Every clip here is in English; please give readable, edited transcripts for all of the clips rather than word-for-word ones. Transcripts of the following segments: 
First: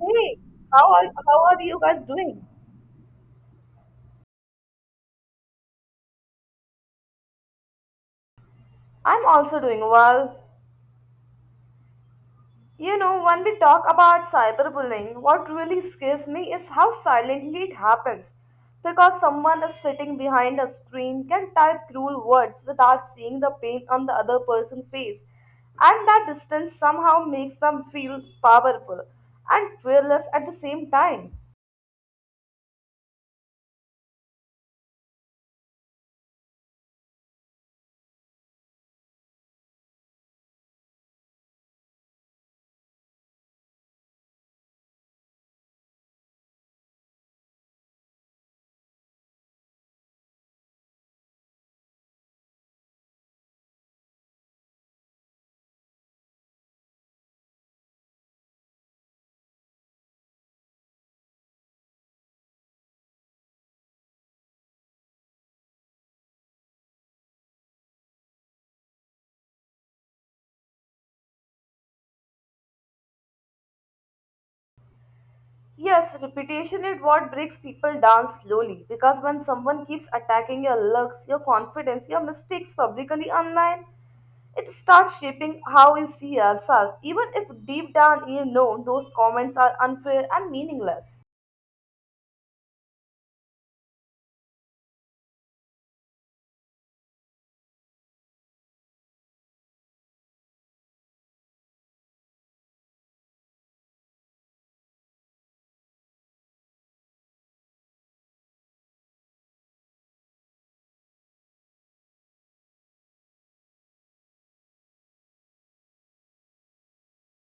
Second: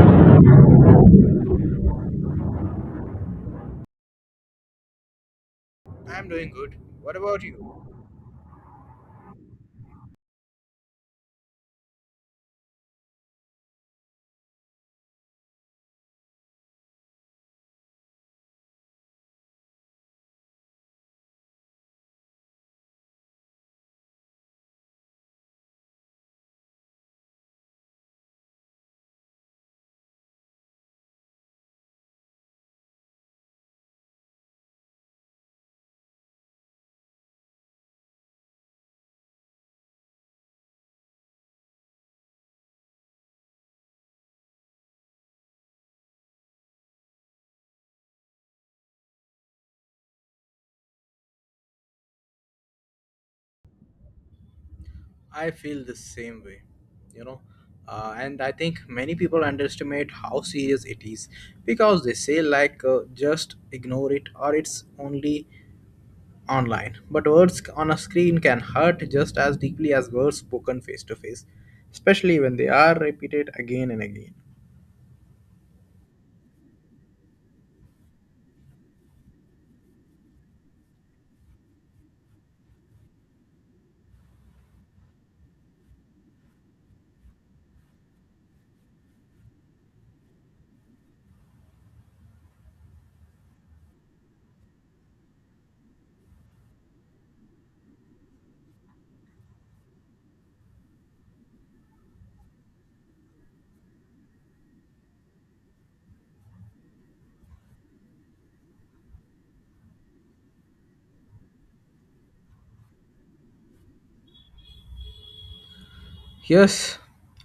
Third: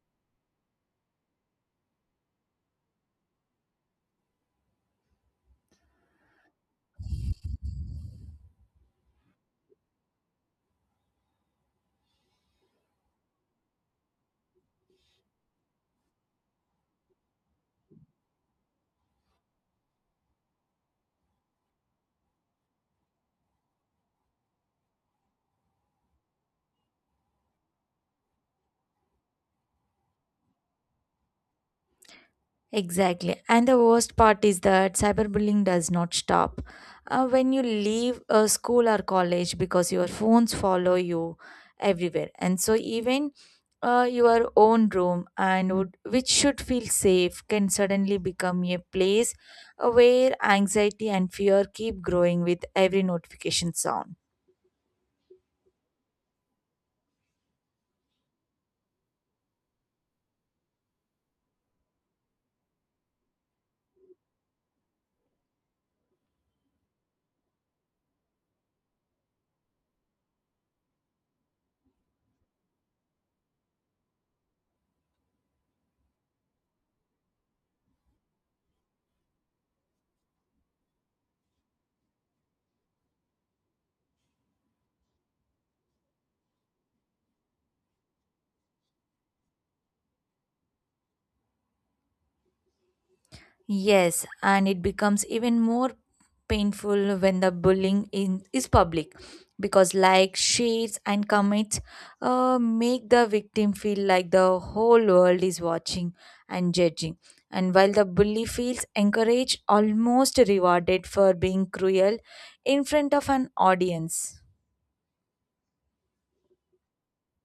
Hey, how are you guys doing? I'm doing good. What about you? I'm also doing well. You know, when we talk about cyberbullying, what really scares me is how silently it happens. Because someone is sitting behind a screen can type cruel words without seeing the pain on the other person's face. And that distance somehow makes them feel powerful and fearless at the same time. Exactly. And the worst part is that cyberbullying does not stop. When you leave a school or college because your phones follow you everywhere. And so even your own room and would, which should feel safe can suddenly become a place where anxiety and fear keep growing with every notification sound. I feel the same way, you know. And I think many people underestimate how serious it is because they say, just ignore it or it's only online. But words on a screen can hurt just as deeply as words spoken face to face, especially when they are repeated again and again. Yes, repetition is what breaks people down slowly because when someone keeps attacking your looks, your confidence, your mistakes publicly online, it starts shaping how you see yourself, even if deep down you know those comments are unfair and meaningless. Yes, and it becomes even more painful when the bullying is public because likes, shares, and comments make the victim feel like the whole world is watching and judging. And while the bully feels encouraged, almost rewarded for being cruel in front of an audience. Yes,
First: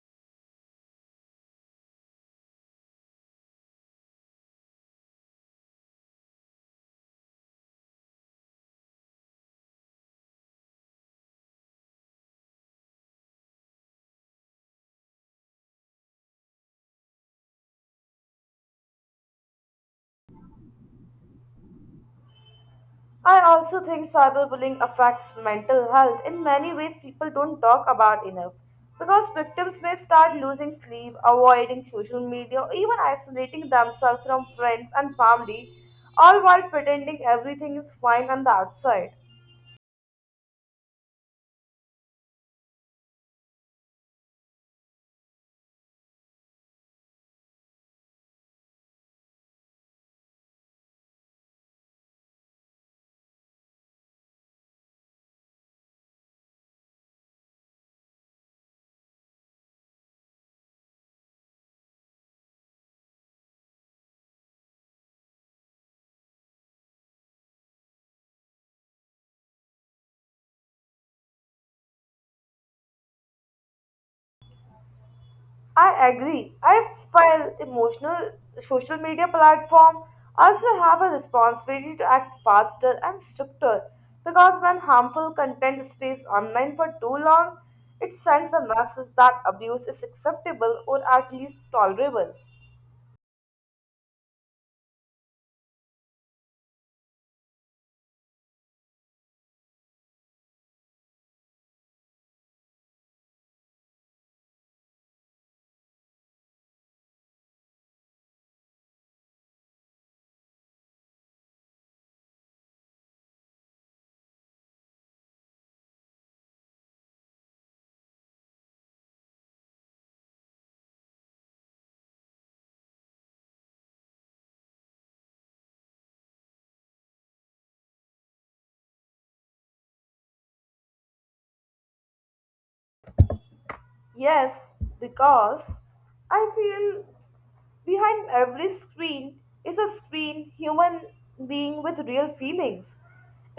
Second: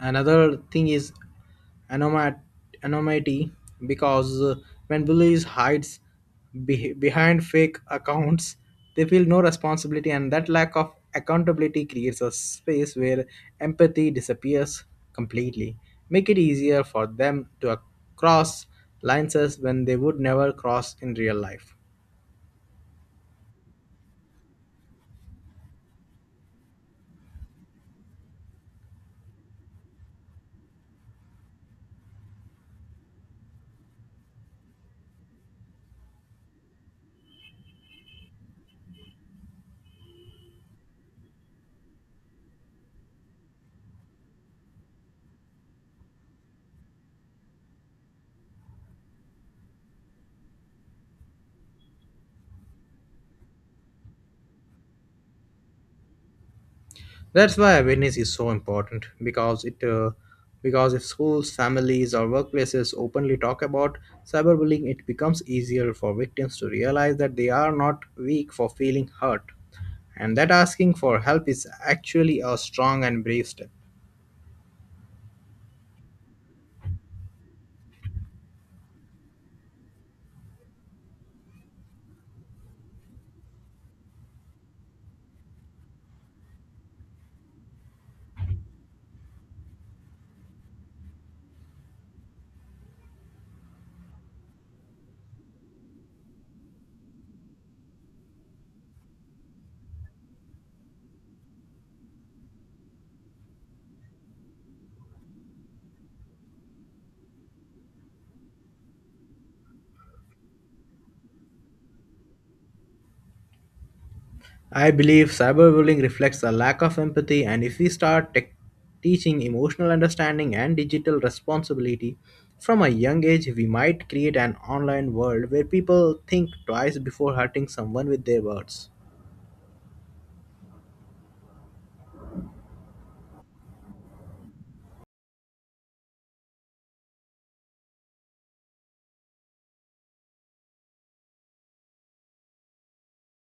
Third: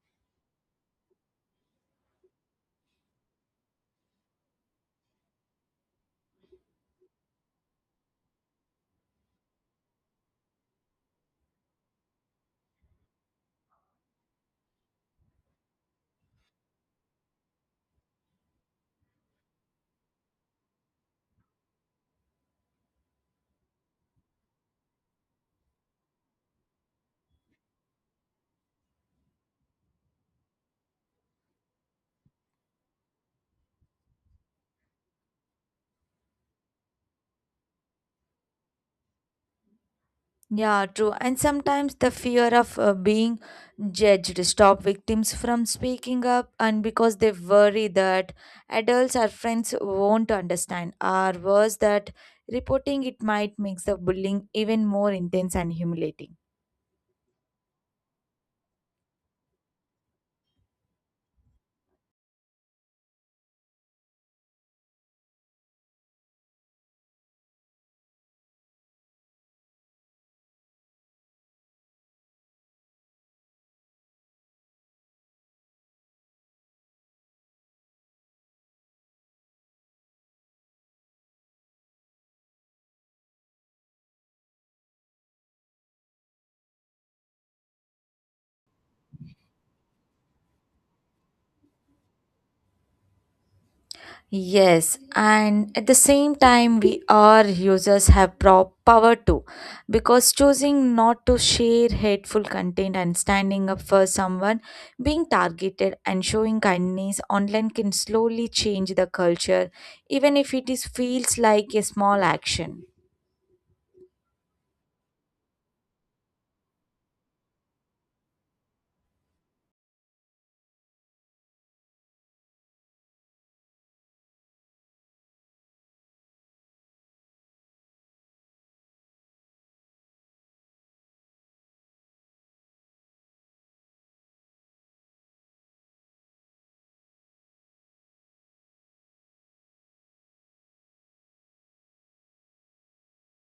another thing is anoma- anonymity because when bullies hides behind fake accounts, they feel no responsibility, and that lack of accountability creates a space where empathy disappears completely, make it easier for them to cross lines when they would never cross in real life. I also think cyberbullying affects mental health in many ways people don't talk about enough because victims may start losing sleep, avoiding social media, or even isolating themselves from friends and family, all while pretending everything is fine on the outside. Yeah, true. And sometimes the fear of being judged stop victims from speaking up, and because they worry that adults or friends won't understand, or worse, that reporting it might make the bullying even more intense and humiliating. That's why awareness is so important because if schools, families, or workplaces openly talk about cyberbullying, it becomes easier for victims to realize that they are not weak for feeling hurt, and that asking for help is actually a strong and brave step. I agree. I feel emotional social media platform also have a responsibility to act faster and stricter because when harmful content stays online for too long, it sends a message that abuse is acceptable or at least tolerable. Yes, and at the same time, we are users have power too, because choosing not to share hateful content and standing up for someone being targeted and showing kindness online can slowly change the culture, even if it is feels like a small action. I believe cyberbullying reflects a lack of empathy, and if we start tech teaching emotional understanding and digital responsibility from a young age, we might create an online world where people think twice before hurting someone with their words. Yes, because I feel behind every screen is a screen human being with real feelings.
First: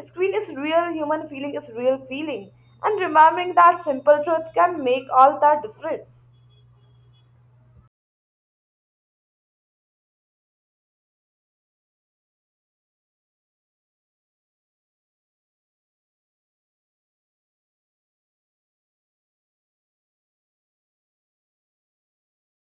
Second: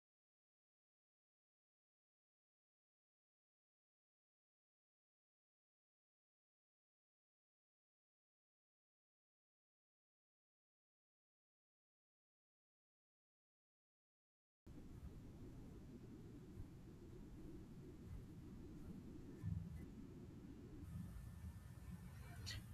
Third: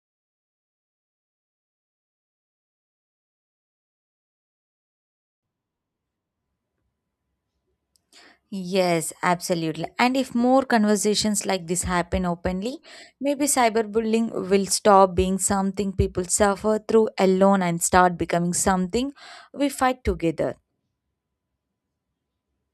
Screen is real, human feeling is real feeling. And remembering that simple truth can make all that difference. Yes, absolutely. And if more conversations like this happen openly, maybe cyberbullying will stop being something people suffer through alone and start becoming something we fight together.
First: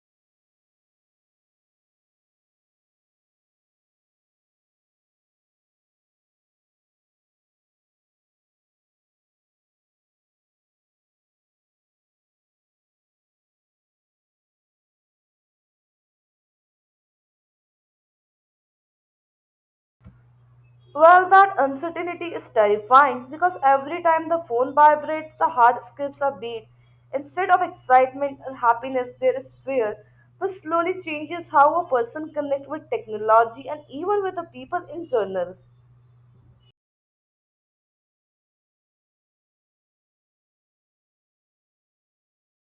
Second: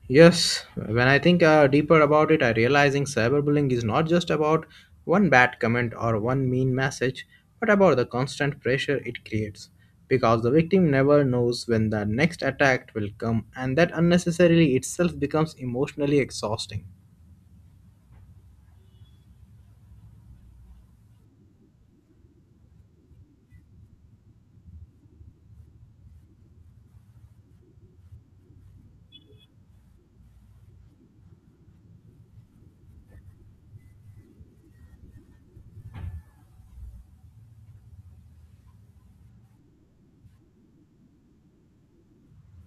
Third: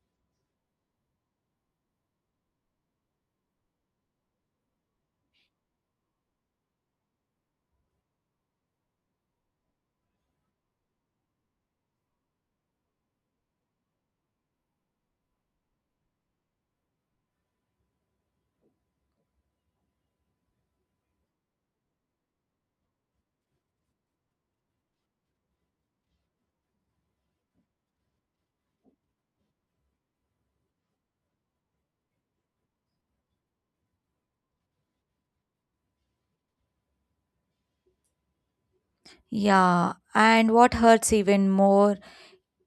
Yes, when I think deeper about it, I realizing cyberbullying is not just about one bad comment or one mean message, but about the constant pressure it creates. Because the victim never knows when the next attack will come, and that unnecessarily itself becomes emotionally exhausting. Well, that uncertainty is terrifying because every time the phone vibrates, the heart skips a beat. Instead of excitement and happiness, there is fear, which slowly changes how a person connects with technology and even with the people in general. Yeah, and what hurts even more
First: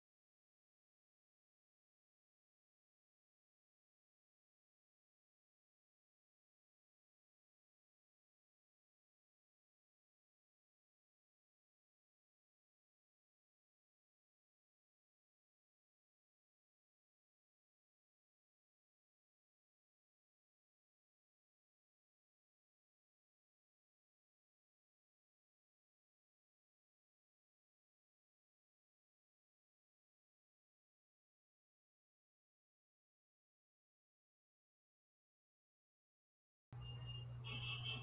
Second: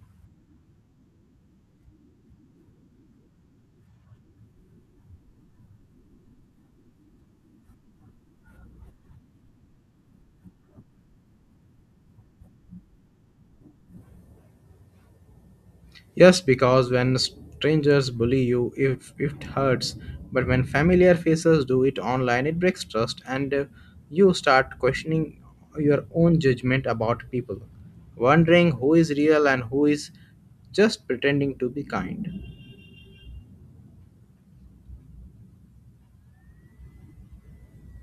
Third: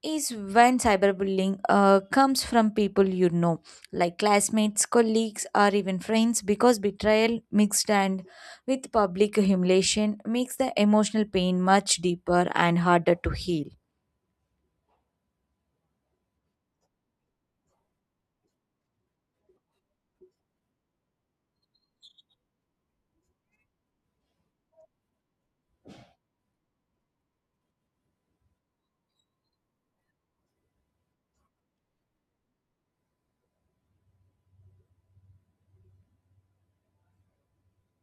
is when cyberbullying comes from people you know, like classmates, colleagues, or even friends, because betrayal mixed and with public humiliation makes the emotional pain much deeper and harder to heal. Yes, because when strangers bully you, if it hurts, but when familiar faces do it online, it breaks trust, and you start questioning your own judgment about people, wondering who is real and who is just pretending to be kind.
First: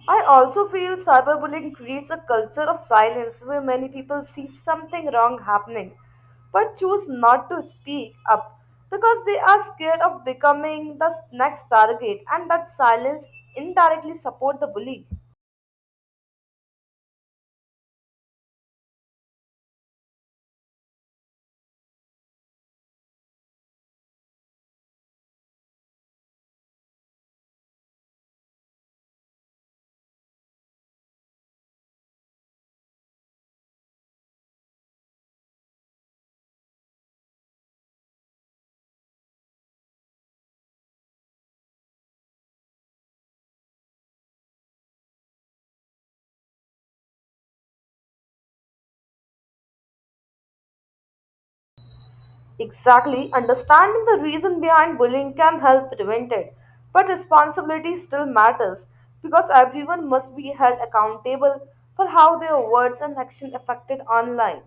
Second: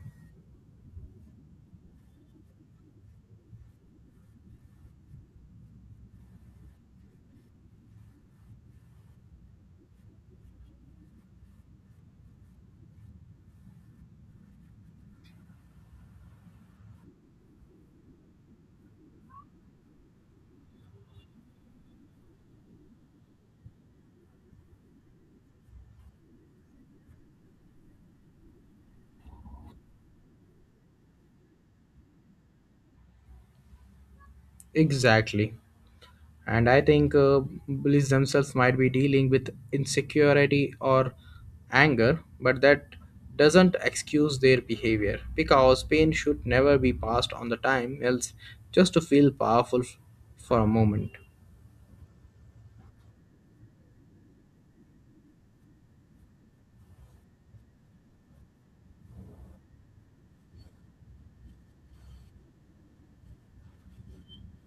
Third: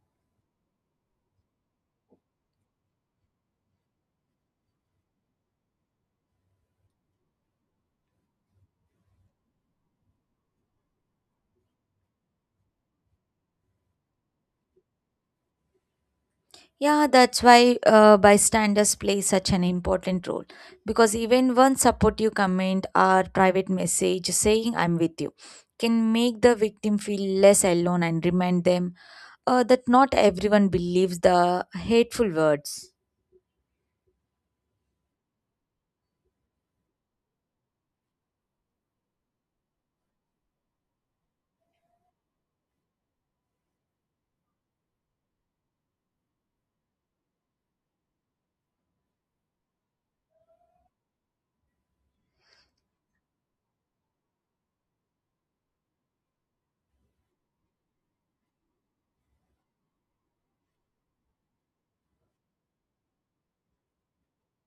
I also feel cyberbullying creates a culture of silence where many people see something wrong happening but choose not to speak up because they are scared of becoming the next target and that silence indirectly support the bully. Yeah, that's why bystanders play such an important role because even one supportive comment or private message saying I'm with you can make the victim feel less alone and remind them that not everyone believes the hateful words. Exactly. And I think bullies themselves might be dealing with insecurity or anger, but that doesn't excuse their behavior because pain should never be passed on the time else just to feel powerful for a moment. Exactly, understanding the reason behind bullying can help prevent it, but responsibility still matters because everyone must be held accountable for how their words and action affected online.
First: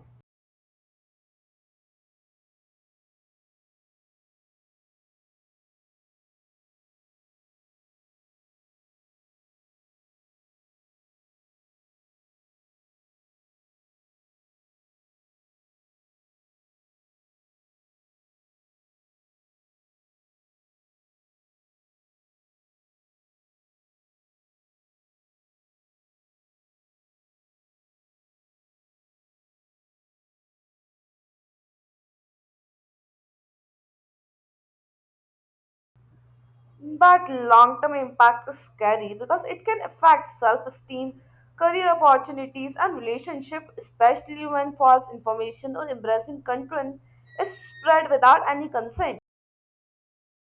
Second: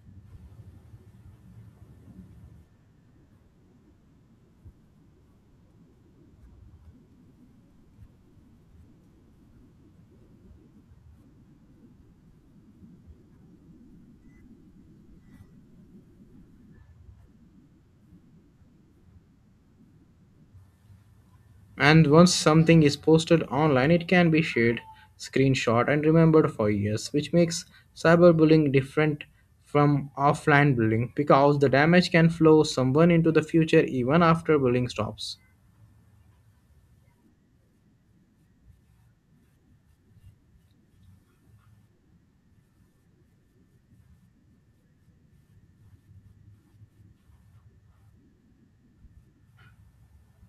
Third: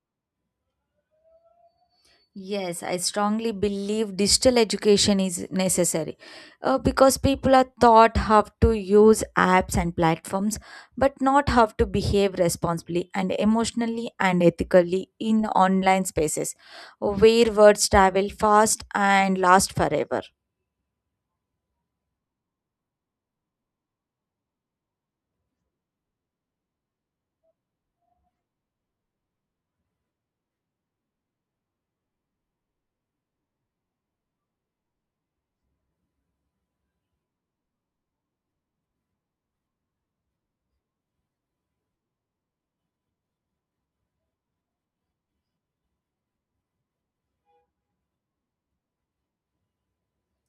Yes, I strongly believe digital education is necessary because people are taught how to use apps and platforms, but not how to behave responsibly and emotionally and ethically in online spaces where words travel fast and last forever. And once something is posted online, it can be shared, screenshot, and remembered for years, which makes cyberbullying different from offline bullying because the damage can flow someone into the future even after bullying stops. But long term impact is scary because it can affect self esteem, career opportunities, and relationship, especially when false information or embarrassing content is spread without any consent.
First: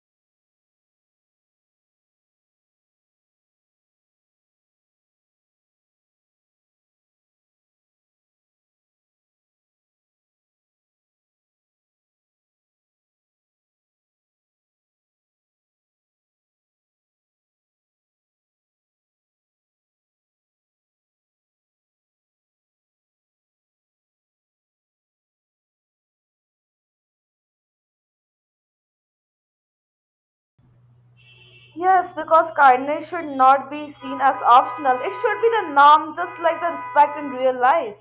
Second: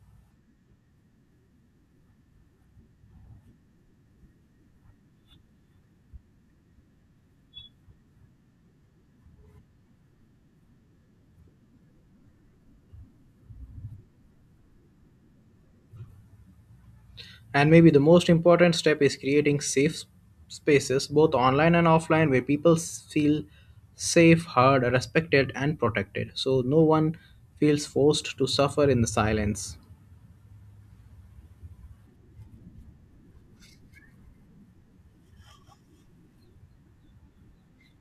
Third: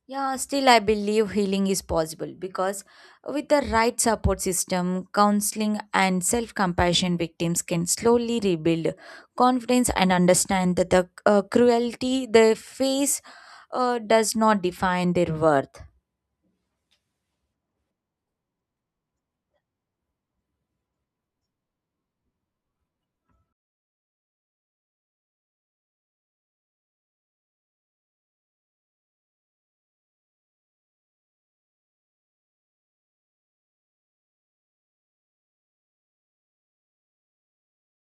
Yeah, still, I believe healing is possible because with the right support system, counseling, and self compassion, victims can slowly rebuild confidence and understand that the cruelty they face does not define their worth. And maybe the most important step is creating spaces, both online and offline, where people feel safe, heard, respected, and protected. So no one feels forced to suffer in the silence. Yes, because kindness should not be seen as optional, it should be the norm, just like the respect in real life.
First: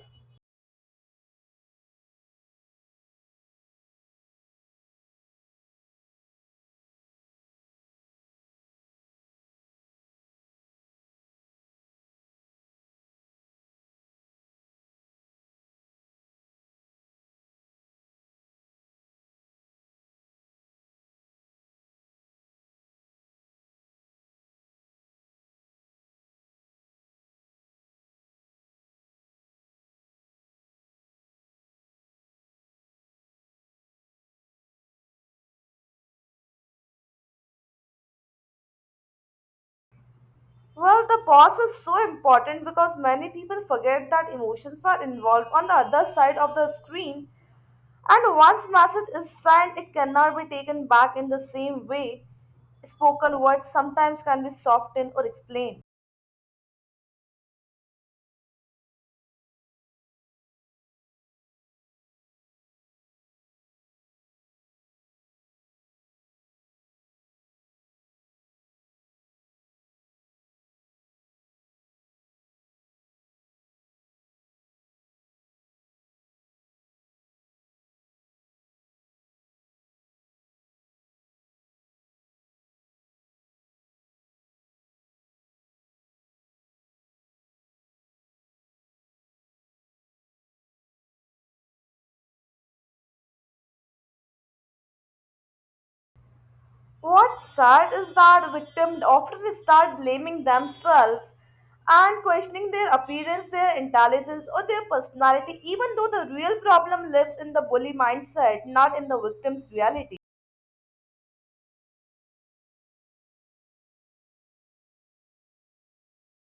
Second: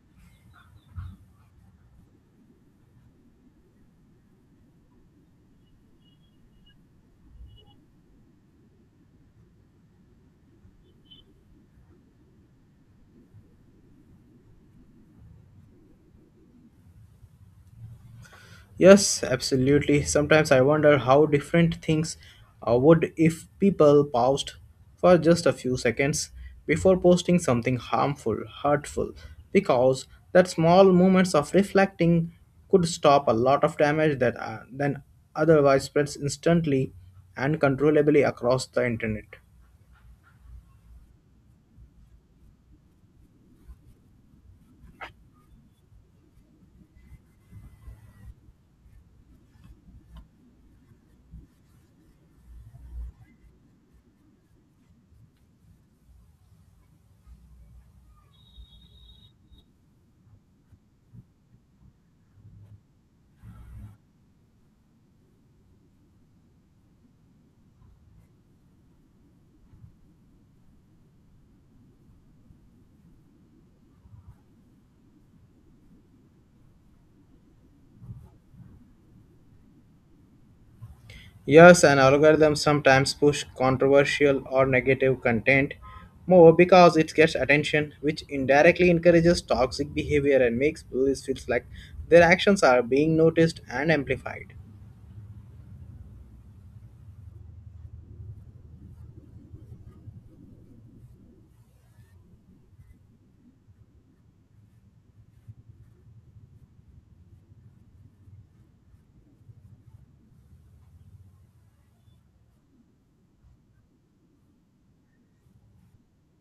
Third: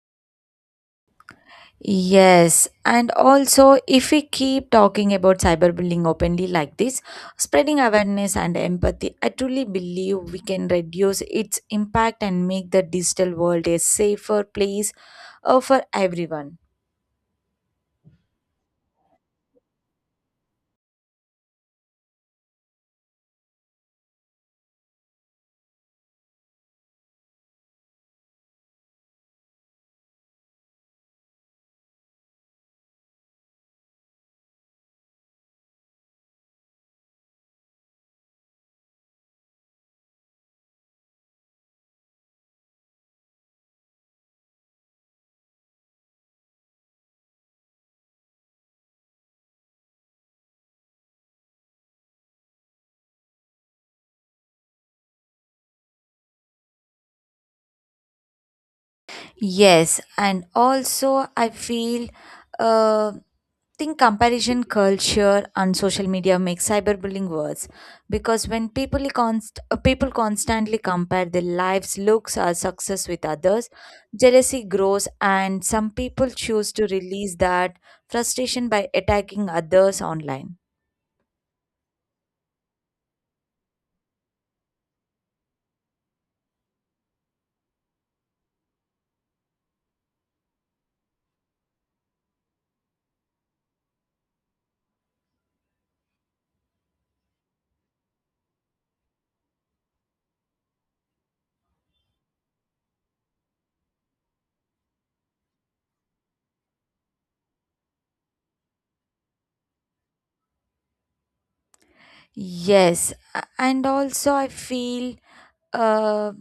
Yes, and also if we keep talking about cyberbullying openly like this, spreading awareness and empathy, I truly believe we can reduce its impact and make the digital world a safer place for everyone. Yes, absolutely. Sometimes I wonder how different things would if people paused for just a few seconds before posting something harmful, hurtful, because that small moments of reflecting could stop a lot of damage that then otherwise spreads instantly and controllably across the internet. Well, the pause is so important because many people forget that emotions are involved on the other side of the screen. And once message is sent, it cannot be taken back in the same way. Spoken words sometimes can be softened or explained. Yes, and also I feel uh, think comparison culture on social media makes cyberbullying worse because when people people constantly compare their lives, looks, or success with others, jealousy grows, and some people choose to release that frustration by attacking others online. Yes, an algorithm sometimes push controversial or negative content more because it gets attention, which indirectly encourages toxic behavior and makes bullies feel like their actions are being noticed and amplified. What's sad is that victims often start blaming themselves and questioning their appearance, their intelligence, or their personality, even though the real problem lives in the bully mindset, not in the victim's reality. Yes, and also I feel. Uh,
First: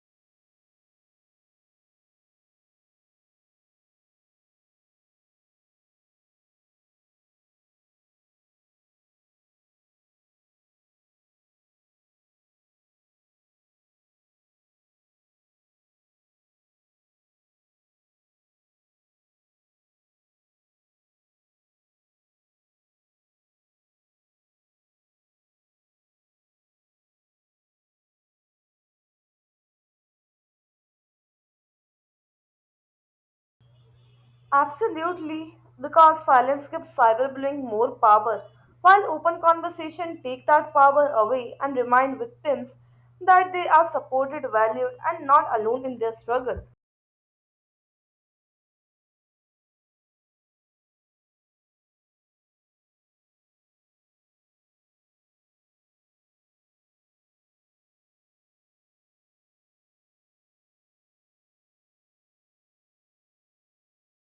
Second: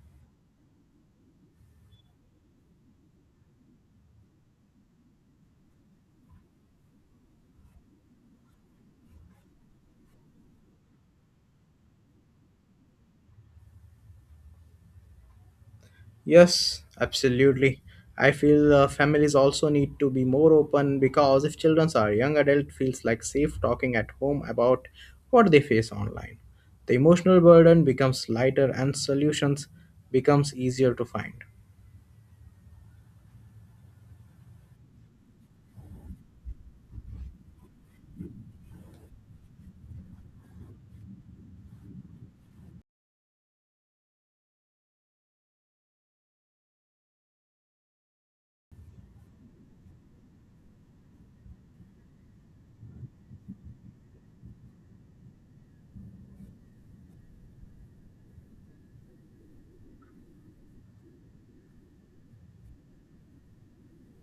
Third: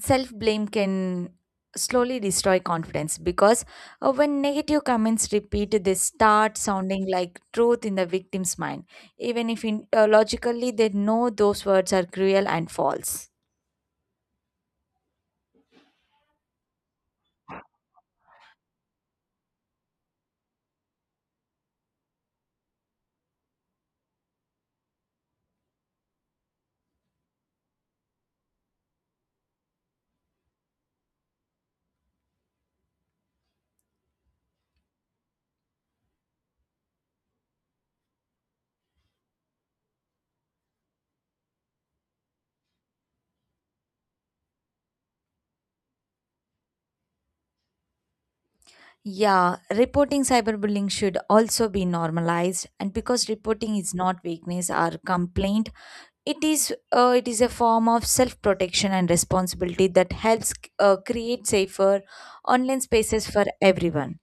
Self blame can slowly destroy confidence because when negative comments repeat they start sounding like truth in the victim's mind even if logically they know those words are cruel and false. Yes, absolutely. I feel families also need to be more open because if children are young adult feels like safe talking at home about what they face online. The emotional burden becomes lighter and solutions becomes easier to find. Absolutely, because silence gives cyberbullying more power, while open conversation take that power away and remind victims that they are supported, valued, and not alone in their struggle. Yeah, reporting cyberbullying should also be normalized and because reporting is not weakness or complaint, it is a form of self protection and responsibility that helps create safer online spaces for everyone.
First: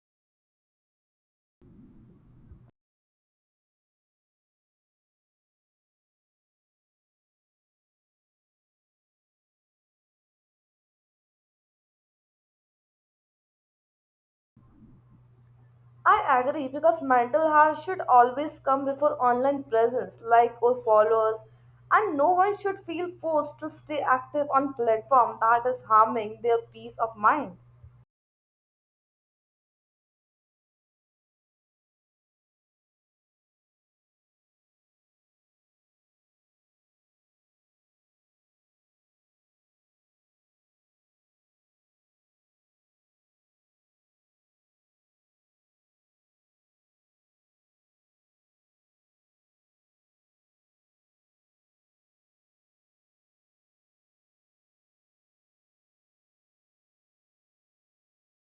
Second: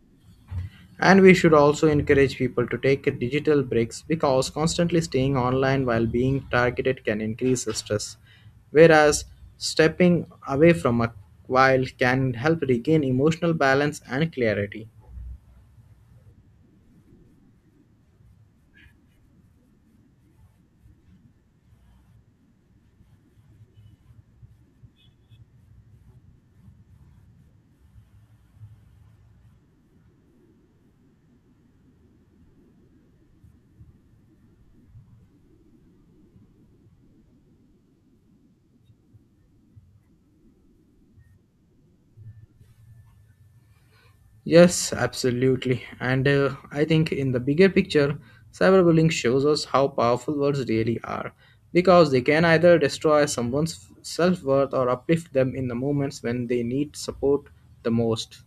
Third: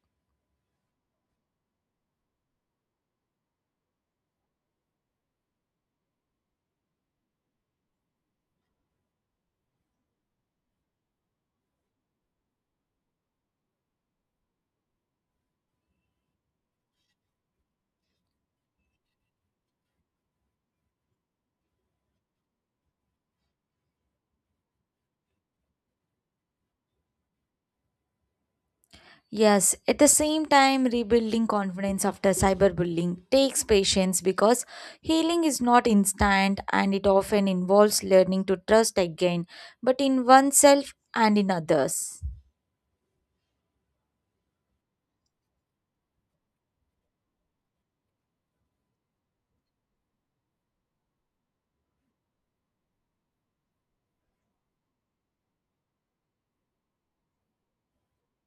And we should also encourage people to take digital breaks because constantly staying online while being targeted can increase stress, whereas stepping away from a while can help regain emotional balance and clarity. I agree because mental health should always come before online presence, like or followers, and no one should feel forced to stay active on platform that is harming their peace of mind. Yes, at the same time, rebuilding confidence after cyberbullying takes patience because healing is not instant and it often involves learning to trust again, but in oneself and in others. Yes, absolutely. And I think in the bigger picture, cyberbullying shows us how powerful words really are because they can either destroy someone's self worth or uplift them in the moments when they need support the most.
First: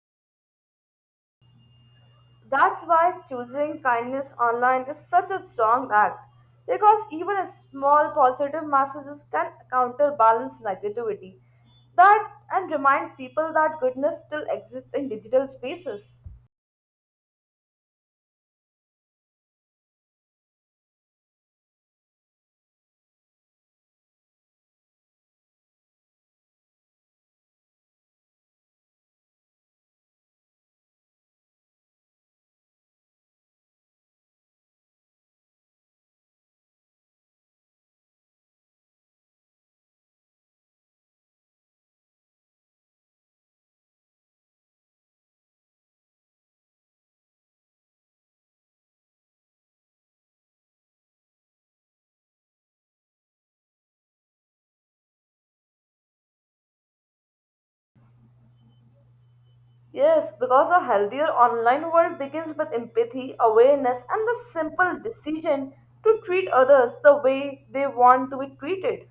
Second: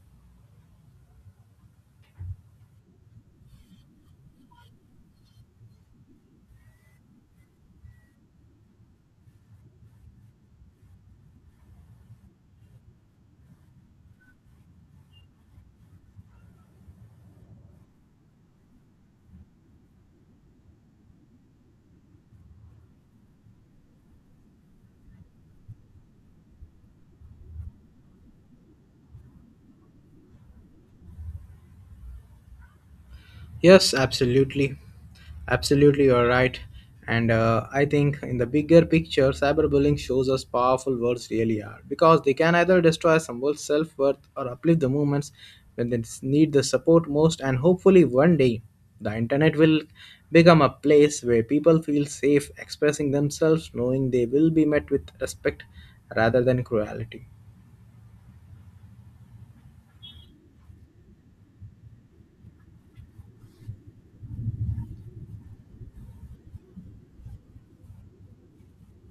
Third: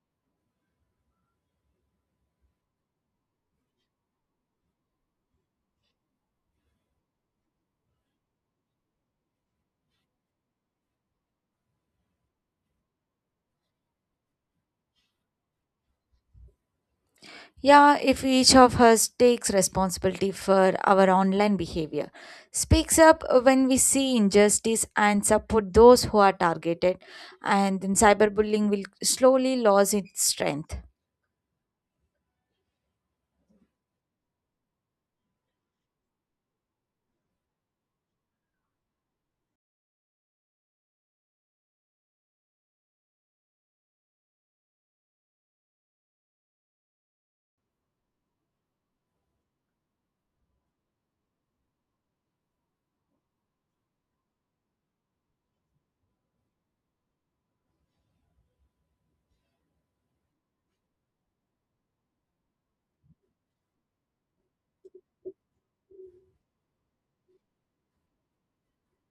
That's why choosing kindness online is such a strong act because even a small positive messages can counterbalance negativity that and remind people that goodness still exists in digital spaces. Yeah, if each of us takes responsibility for our online behavior, speaks up when we see injustice and support those who are targeted, and then cyberbullying will slowly lose its strength. Yes, absolutely. Absolutely, you're right. And I think in the bigger picture, cyberbullying shows us powerful words really are because they can either destroy someone's self worth or uplift the movements when they need the support most. And hopefully, one day, the internet will become a place where people feel safe expressing themselves, knowing they will be met with respect rather than cruelty. Yes, because a healthier online world begins with empathy, awareness and the simple decision to treat others the way they want to be treated.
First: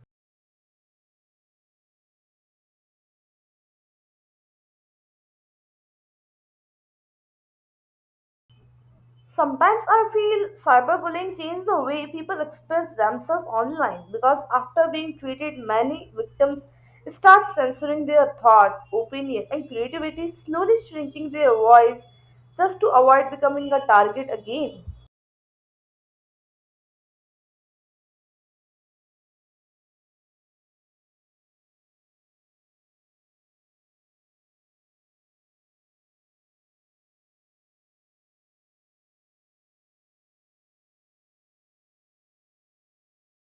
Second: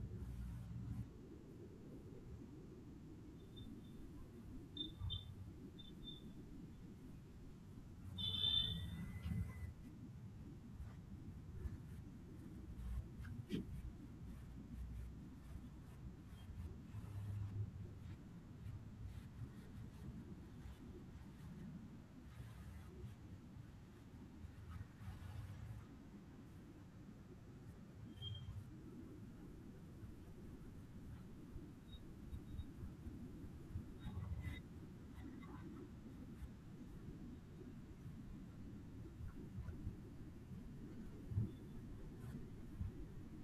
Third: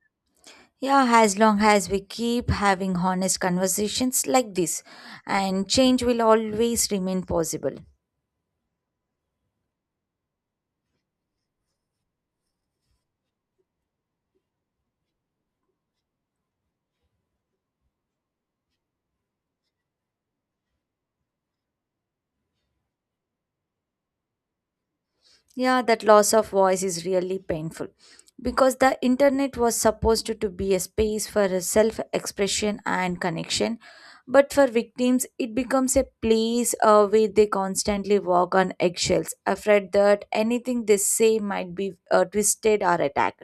Yeah, as long as we keep having honest conversations like this, and change will always remain possible. Sometimes I feel cyberbullying changed the way people express themselves online because after being treated, many victims start censoring their thoughts, opinion, and creativity, slowly shrinking their voice just to avoid becoming a target again. Yeah, that loss of voice is really painful because the internet was supposed to be a space for self expression and connection. But for victims, it becomes a place where they constantly walk on eggshells, afraid that anything they say might be twisted or attacked.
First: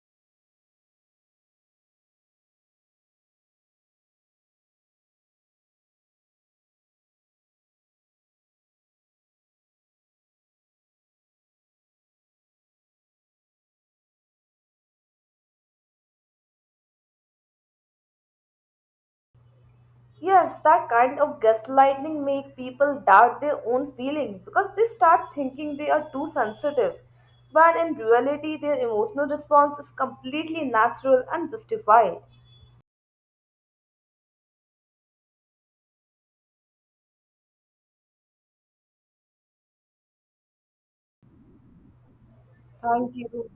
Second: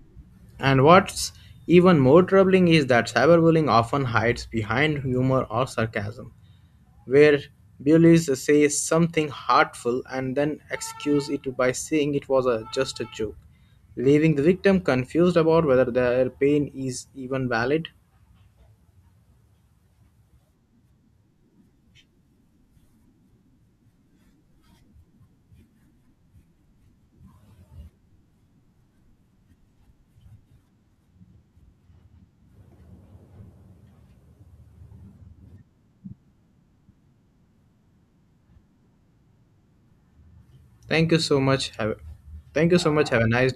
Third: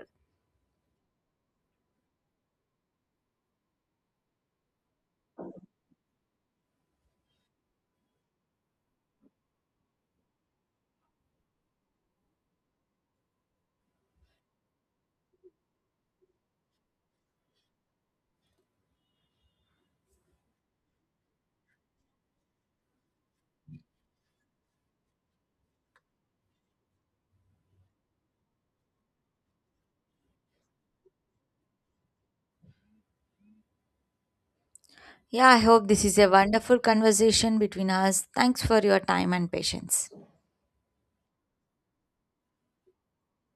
And what's even more troubling is that cyberbullying often hides behind humor or sarcasm where bullies says something hurtful and then excuse it by saying it was just a joke, leaving the victim confused about whether their pain is even valid. Yes, that kind of gaslighting make people doubt their own feelings because they start thinking they are too sensitive, when in reality their emotional response is completely natural and justified. Yeah, I hope this is a wonderful conversation between us. Thanks for your time and patience. Thank you so much. Thank you so much. Thank Have a nice you.